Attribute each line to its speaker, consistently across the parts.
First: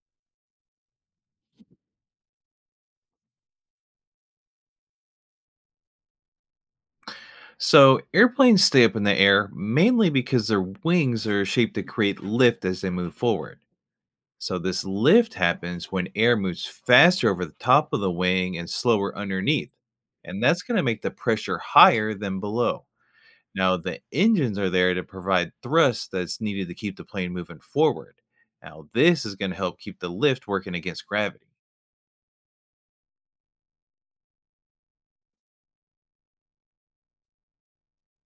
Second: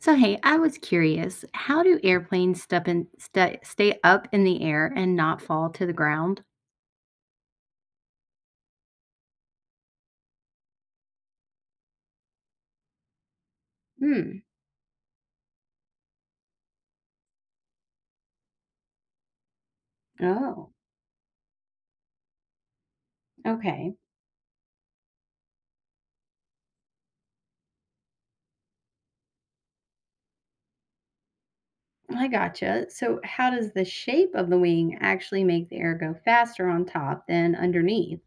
Speaker 1: So, hey, I was curious, how do airplanes step in, sta stay up in the air and not fall to the ground?
Speaker 2: So, airplanes stay up in the air mainly because their wings are shaped to create lift as they move forward.
Speaker 1: Hmm.
Speaker 2: So, this lift happens when air moves faster over the top of the wing and slower underneath. And that's
Speaker 1: Oh,
Speaker 2: going to make the pressure higher than below. Now,
Speaker 1: okay.
Speaker 2: the engines are there to provide thrust that's needed to keep the plane moving forward. Now, this is going to help keep the lift working against gravity.
Speaker 1: I gotcha. So, how does the shape of the wing actually make the air go faster on top than underneath?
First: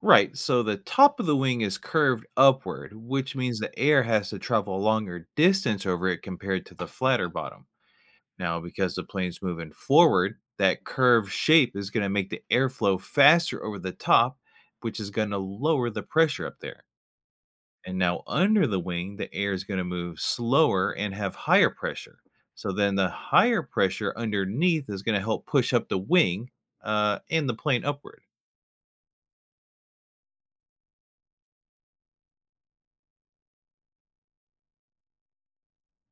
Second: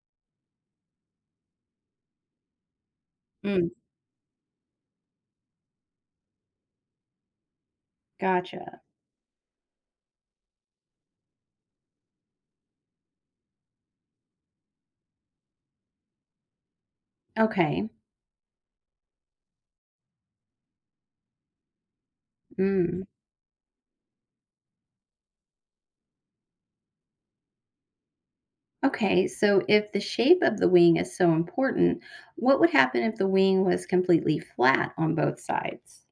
Speaker 2: Right. So the top of the wing is curved upward, which means
Speaker 1: Mm,
Speaker 2: the air has to travel a longer distance over it compared to the flatter bottom. Now,
Speaker 1: gotcha.
Speaker 2: because the plane's moving forward, that curved shape is going to make the airflow faster over the top, which is going to lower the pressure up there.
Speaker 1: Okay.
Speaker 2: And now, under the wing, the air is going to move slower and have higher pressure. So then
Speaker 1: Mm.
Speaker 2: the higher pressure underneath is going to help push up the wing and the plane upward.
Speaker 1: Okay. So, if the shape of the wing is so important, what would happen if the wing was completely flat on both sides?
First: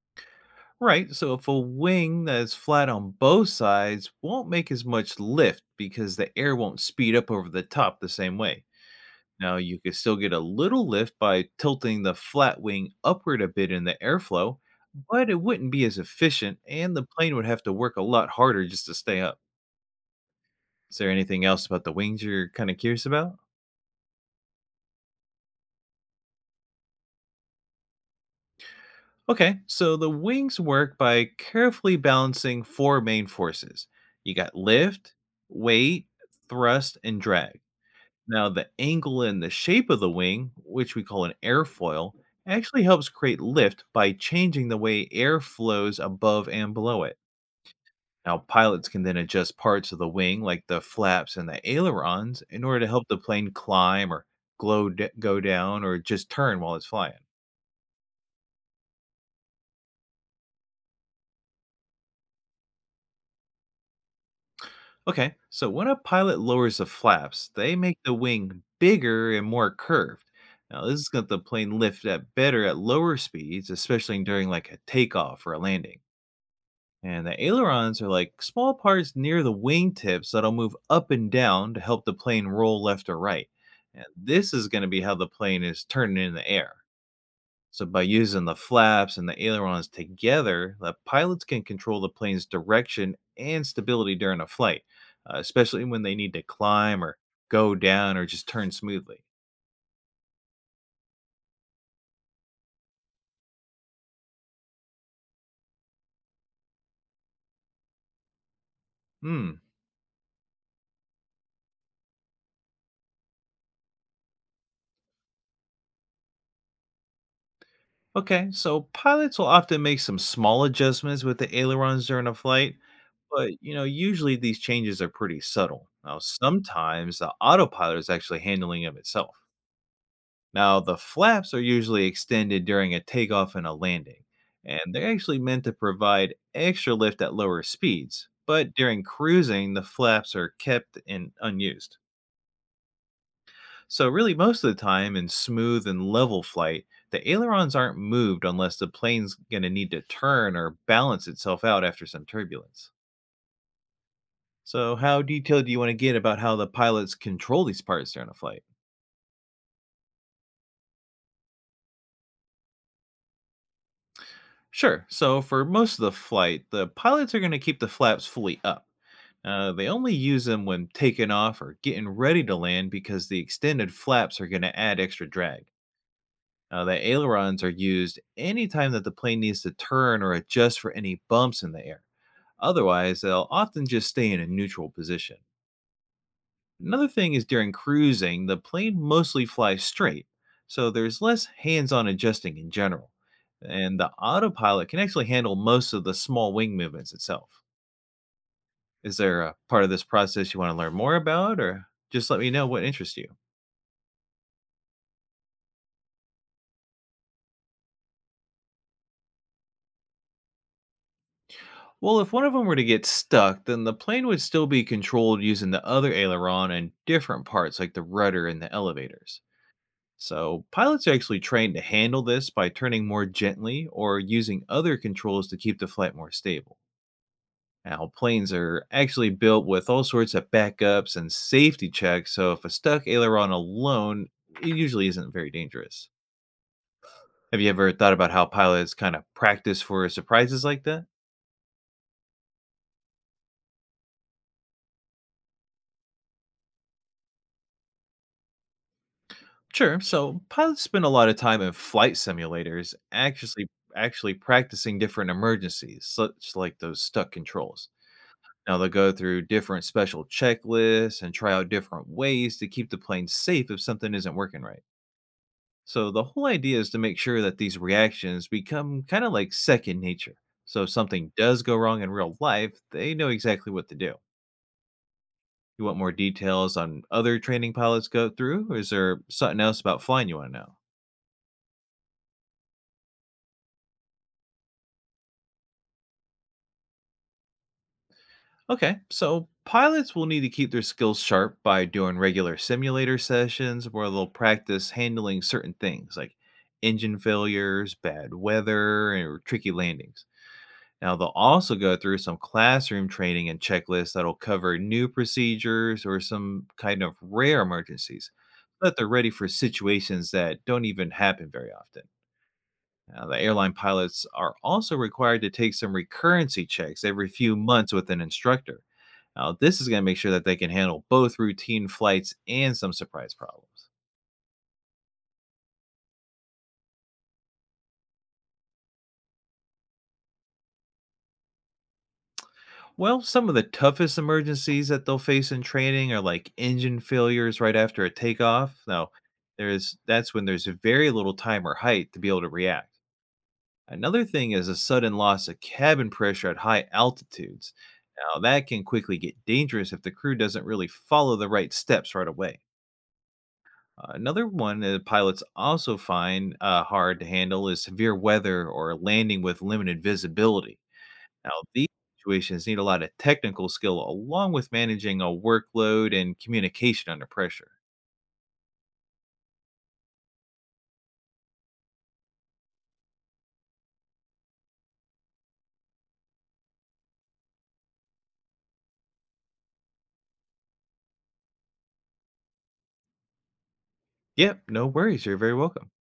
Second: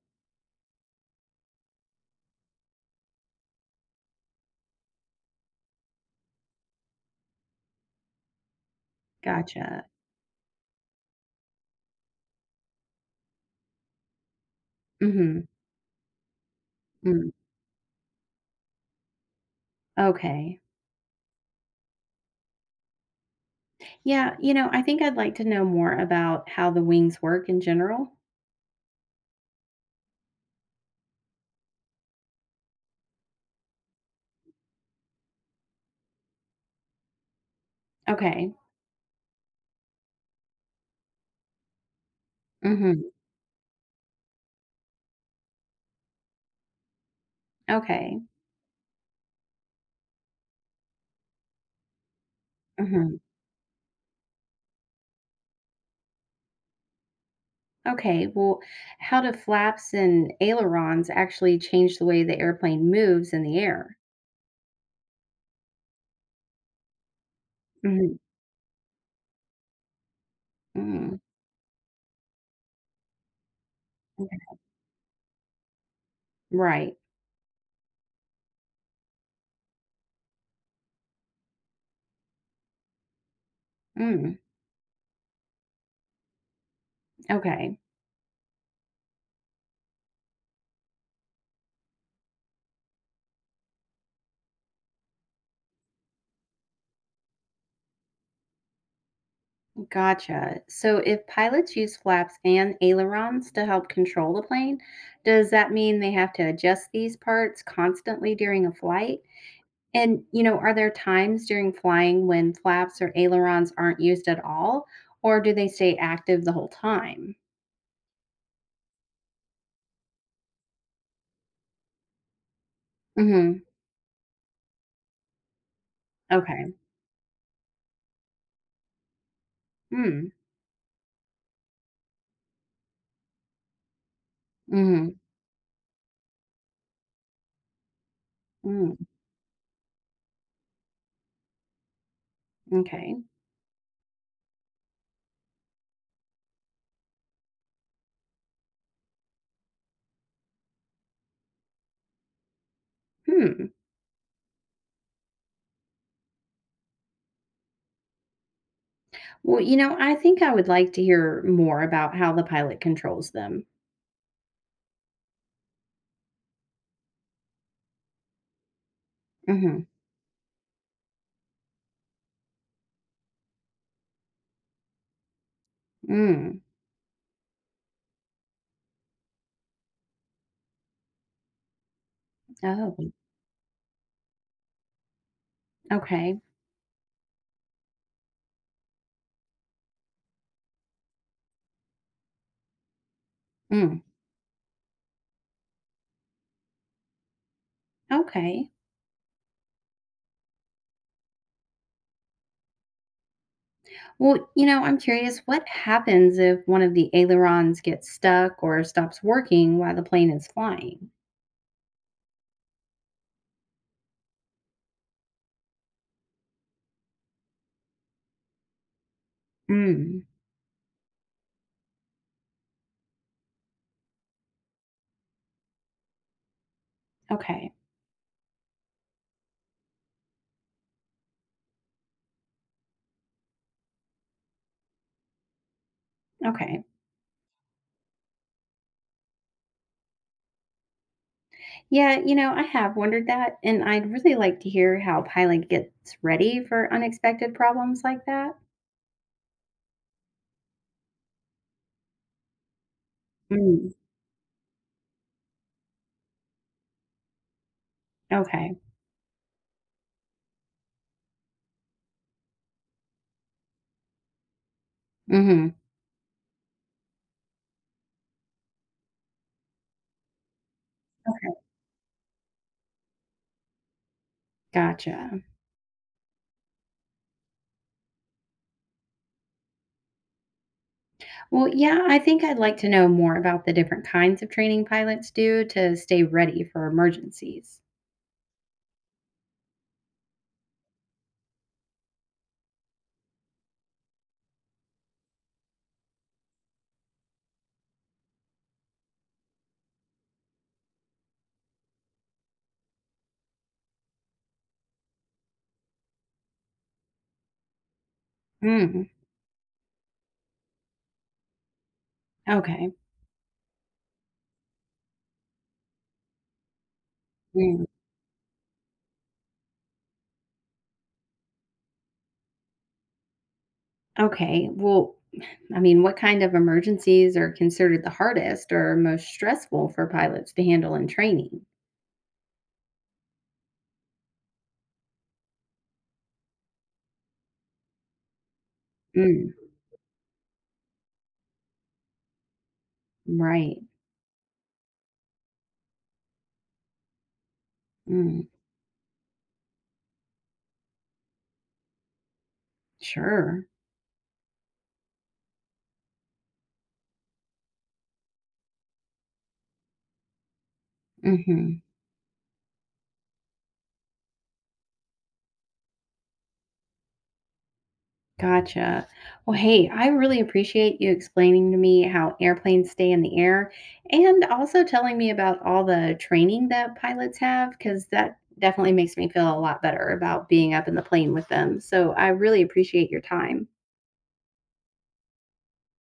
Speaker 2: Right. So if a wing that is flat on both sides won't make as much lift because the air won't speed up over the top the same way. Now you
Speaker 1: Gotcha.
Speaker 2: can still get a little lift by tilting the flat wing upward a bit in the airflow, but it
Speaker 1: Mm-hmm.
Speaker 2: wouldn't be as efficient and the
Speaker 1: Mm.
Speaker 2: plane would have to work a lot harder just to stay up.
Speaker 1: Okay.
Speaker 2: Is there anything else about the wings you're kind of curious about?
Speaker 1: Yeah, I think I'd like to know more about how the wings work in general.
Speaker 2: Okay, so the wings work by carefully balancing four main forces. You got lift, weight, thrust, and drag. Now,
Speaker 1: Okay.
Speaker 2: the angle and the shape of the wing, which we call an airfoil, actually helps
Speaker 1: Hmm.
Speaker 2: create lift by changing the way air flows above and below it.
Speaker 1: Okay.
Speaker 2: Now, pilots can then adjust parts of the wing, like the flaps and the ailerons, in order to help the
Speaker 1: Hmm.
Speaker 2: plane climb or go down or just turn while it's flying.
Speaker 1: Okay. Well, how do flaps and ailerons actually change the way the airplane moves in the air?
Speaker 2: Okay, so when a pilot lowers the flaps, they make the
Speaker 1: Hmm.
Speaker 2: wing bigger and more curved. Now, this is
Speaker 1: Mm.
Speaker 2: going to the plane lift at better at lower speeds, especially
Speaker 1: Okay.
Speaker 2: during like a takeoff or a landing.
Speaker 1: Right.
Speaker 2: And the ailerons are like small parts near the wingtips that'll move up and down to help the plane roll left or right. And
Speaker 1: Mm.
Speaker 2: this is going to be how the plane is turning in the air.
Speaker 1: Okay.
Speaker 2: So, by using the flaps and the ailerons together, the pilots can control the plane's direction and stability during a flight, especially when they need to climb or go down or just turn smoothly.
Speaker 1: Gotcha. So if pilots use flaps and ailerons to help control the plane, does that mean they have to adjust these parts constantly during a flight?
Speaker 2: Hmm.
Speaker 1: And are there times during flying when flaps or ailerons aren't used at all, or do they stay active the whole time?
Speaker 2: Okay, so pilots will often make some small adjustments with the ailerons during a flight, but
Speaker 1: Mhm.
Speaker 2: you know, usually these changes are pretty subtle. Now,
Speaker 1: Okay.
Speaker 2: sometimes the autopilot is actually handling of itself.
Speaker 1: Mm.
Speaker 2: Now, the flaps are usually extended during a takeoff and a landing, and they're
Speaker 1: Mhm.
Speaker 2: actually meant to provide extra lift at lower speeds, but
Speaker 1: Mm.
Speaker 2: during cruising, the flaps are kept and unused.
Speaker 1: Okay.
Speaker 2: So, really, most of the time in smooth and level flight, the ailerons aren't moved unless the plane's going to need to turn or balance itself out after some turbulence.
Speaker 1: Hmm.
Speaker 2: So, how detailed do you want to get about how the pilots control these parts during a flight?
Speaker 1: Well, I think I would like to hear more about how the pilot controls them.
Speaker 2: Sure. So, for most of the flight, the pilots are going to keep the flaps fully up.
Speaker 1: Mhm.
Speaker 2: They only use them when taking off or getting ready to land because the extended flaps are going to add extra drag.
Speaker 1: Mm.
Speaker 2: Now, the ailerons are used anytime that the plane needs to turn or adjust for any bumps in the air.
Speaker 1: Oh.
Speaker 2: Otherwise, they'll often just stay in a neutral position.
Speaker 1: Okay.
Speaker 2: Another thing is during cruising, the plane mostly flies straight, so there's less hands on adjusting in general. And
Speaker 1: Mm.
Speaker 2: the autopilot can actually handle most of the small wing movements itself.
Speaker 1: Okay.
Speaker 2: Is there a part of this process you want to learn more about, or just let me know what interests you?
Speaker 1: Well, I'm curious what happens if one of the ailerons gets stuck or stops working while the plane is flying?
Speaker 2: Well, if one of them were to get stuck, then the plane would still be controlled using the other aileron and different parts like the rudder and the elevators.
Speaker 1: Mm.
Speaker 2: So, pilots are actually trained to handle this by turning more gently or using other controls to keep the flight more stable.
Speaker 1: Okay.
Speaker 2: Now, planes are actually built with all sorts of backups and safety checks, so if a stuck aileron alone, it usually isn't very dangerous.
Speaker 1: Okay.
Speaker 2: Have you ever thought about how pilots kind of practice for surprises like that?
Speaker 1: Yeah, you know, I have wondered that, and I'd really like to hear how Pilot gets ready for unexpected problems like that.
Speaker 2: Sure. So pilots spend a lot of time in flight simulators
Speaker 1: Mm,
Speaker 2: actually practicing different emergencies, such like those stuck controls.
Speaker 1: okay.
Speaker 2: Now they'll go through different special checklists and try out different ways to keep the plane safe if something isn't working right.
Speaker 1: Hmm.
Speaker 2: So the whole idea is to make sure that these reactions become kind of like second nature. So if something
Speaker 1: Okay.
Speaker 2: does go wrong in real life, they know exactly what to do.
Speaker 1: Gotcha.
Speaker 2: You want more details on other training pilots go through, or is there something else about flying you want to know?
Speaker 1: Well, yeah, I think I'd like to know more about the different kinds of training pilots do to stay ready for emergencies.
Speaker 2: Okay, so pilots will need to keep their skills sharp by doing regular simulator sessions where they'll practice handling certain things like engine failures, bad weather, or tricky landings. Now, they'll also go through some classroom training and checklists that'll cover new procedures or some kind of rare emergencies so that
Speaker 1: Mm,
Speaker 2: they're ready for situations that don't even happen very often.
Speaker 1: okay.
Speaker 2: Now, the airline pilots are also required to take some recurrency checks every few
Speaker 1: Mm,
Speaker 2: months with an instructor now, this is going to make sure that they can handle both routine flights and some surprise problems.
Speaker 1: okay. Well, I mean, what kind of emergencies are considered the hardest or most stressful for pilots to handle in training?
Speaker 2: Well, some of the toughest emergencies that they'll face in training are like engine failures right after a takeoff. Now,
Speaker 1: Mm,
Speaker 2: there's that's when there's very little time or height to be able to react.
Speaker 1: right.
Speaker 2: Another thing is a sudden loss of cabin pressure at high altitudes. Now,
Speaker 1: Mm,
Speaker 2: that can quickly get dangerous if the crew doesn't really follow the right steps right away.
Speaker 1: sure.
Speaker 2: Another one that pilots also find hard to handle is severe weather or landing with limited visibility. Now,
Speaker 1: Hmm.
Speaker 2: these situations need a lot of technical skill along with managing a workload and communication under pressure.
Speaker 1: Gotcha. Well, hey, I really appreciate you explaining to me how airplanes stay in the air and also telling me about all the training that pilots have, because that definitely makes me feel a lot better about being up in the plane with them. So I really appreciate your time.
Speaker 2: Yep, no worries. You're very welcome.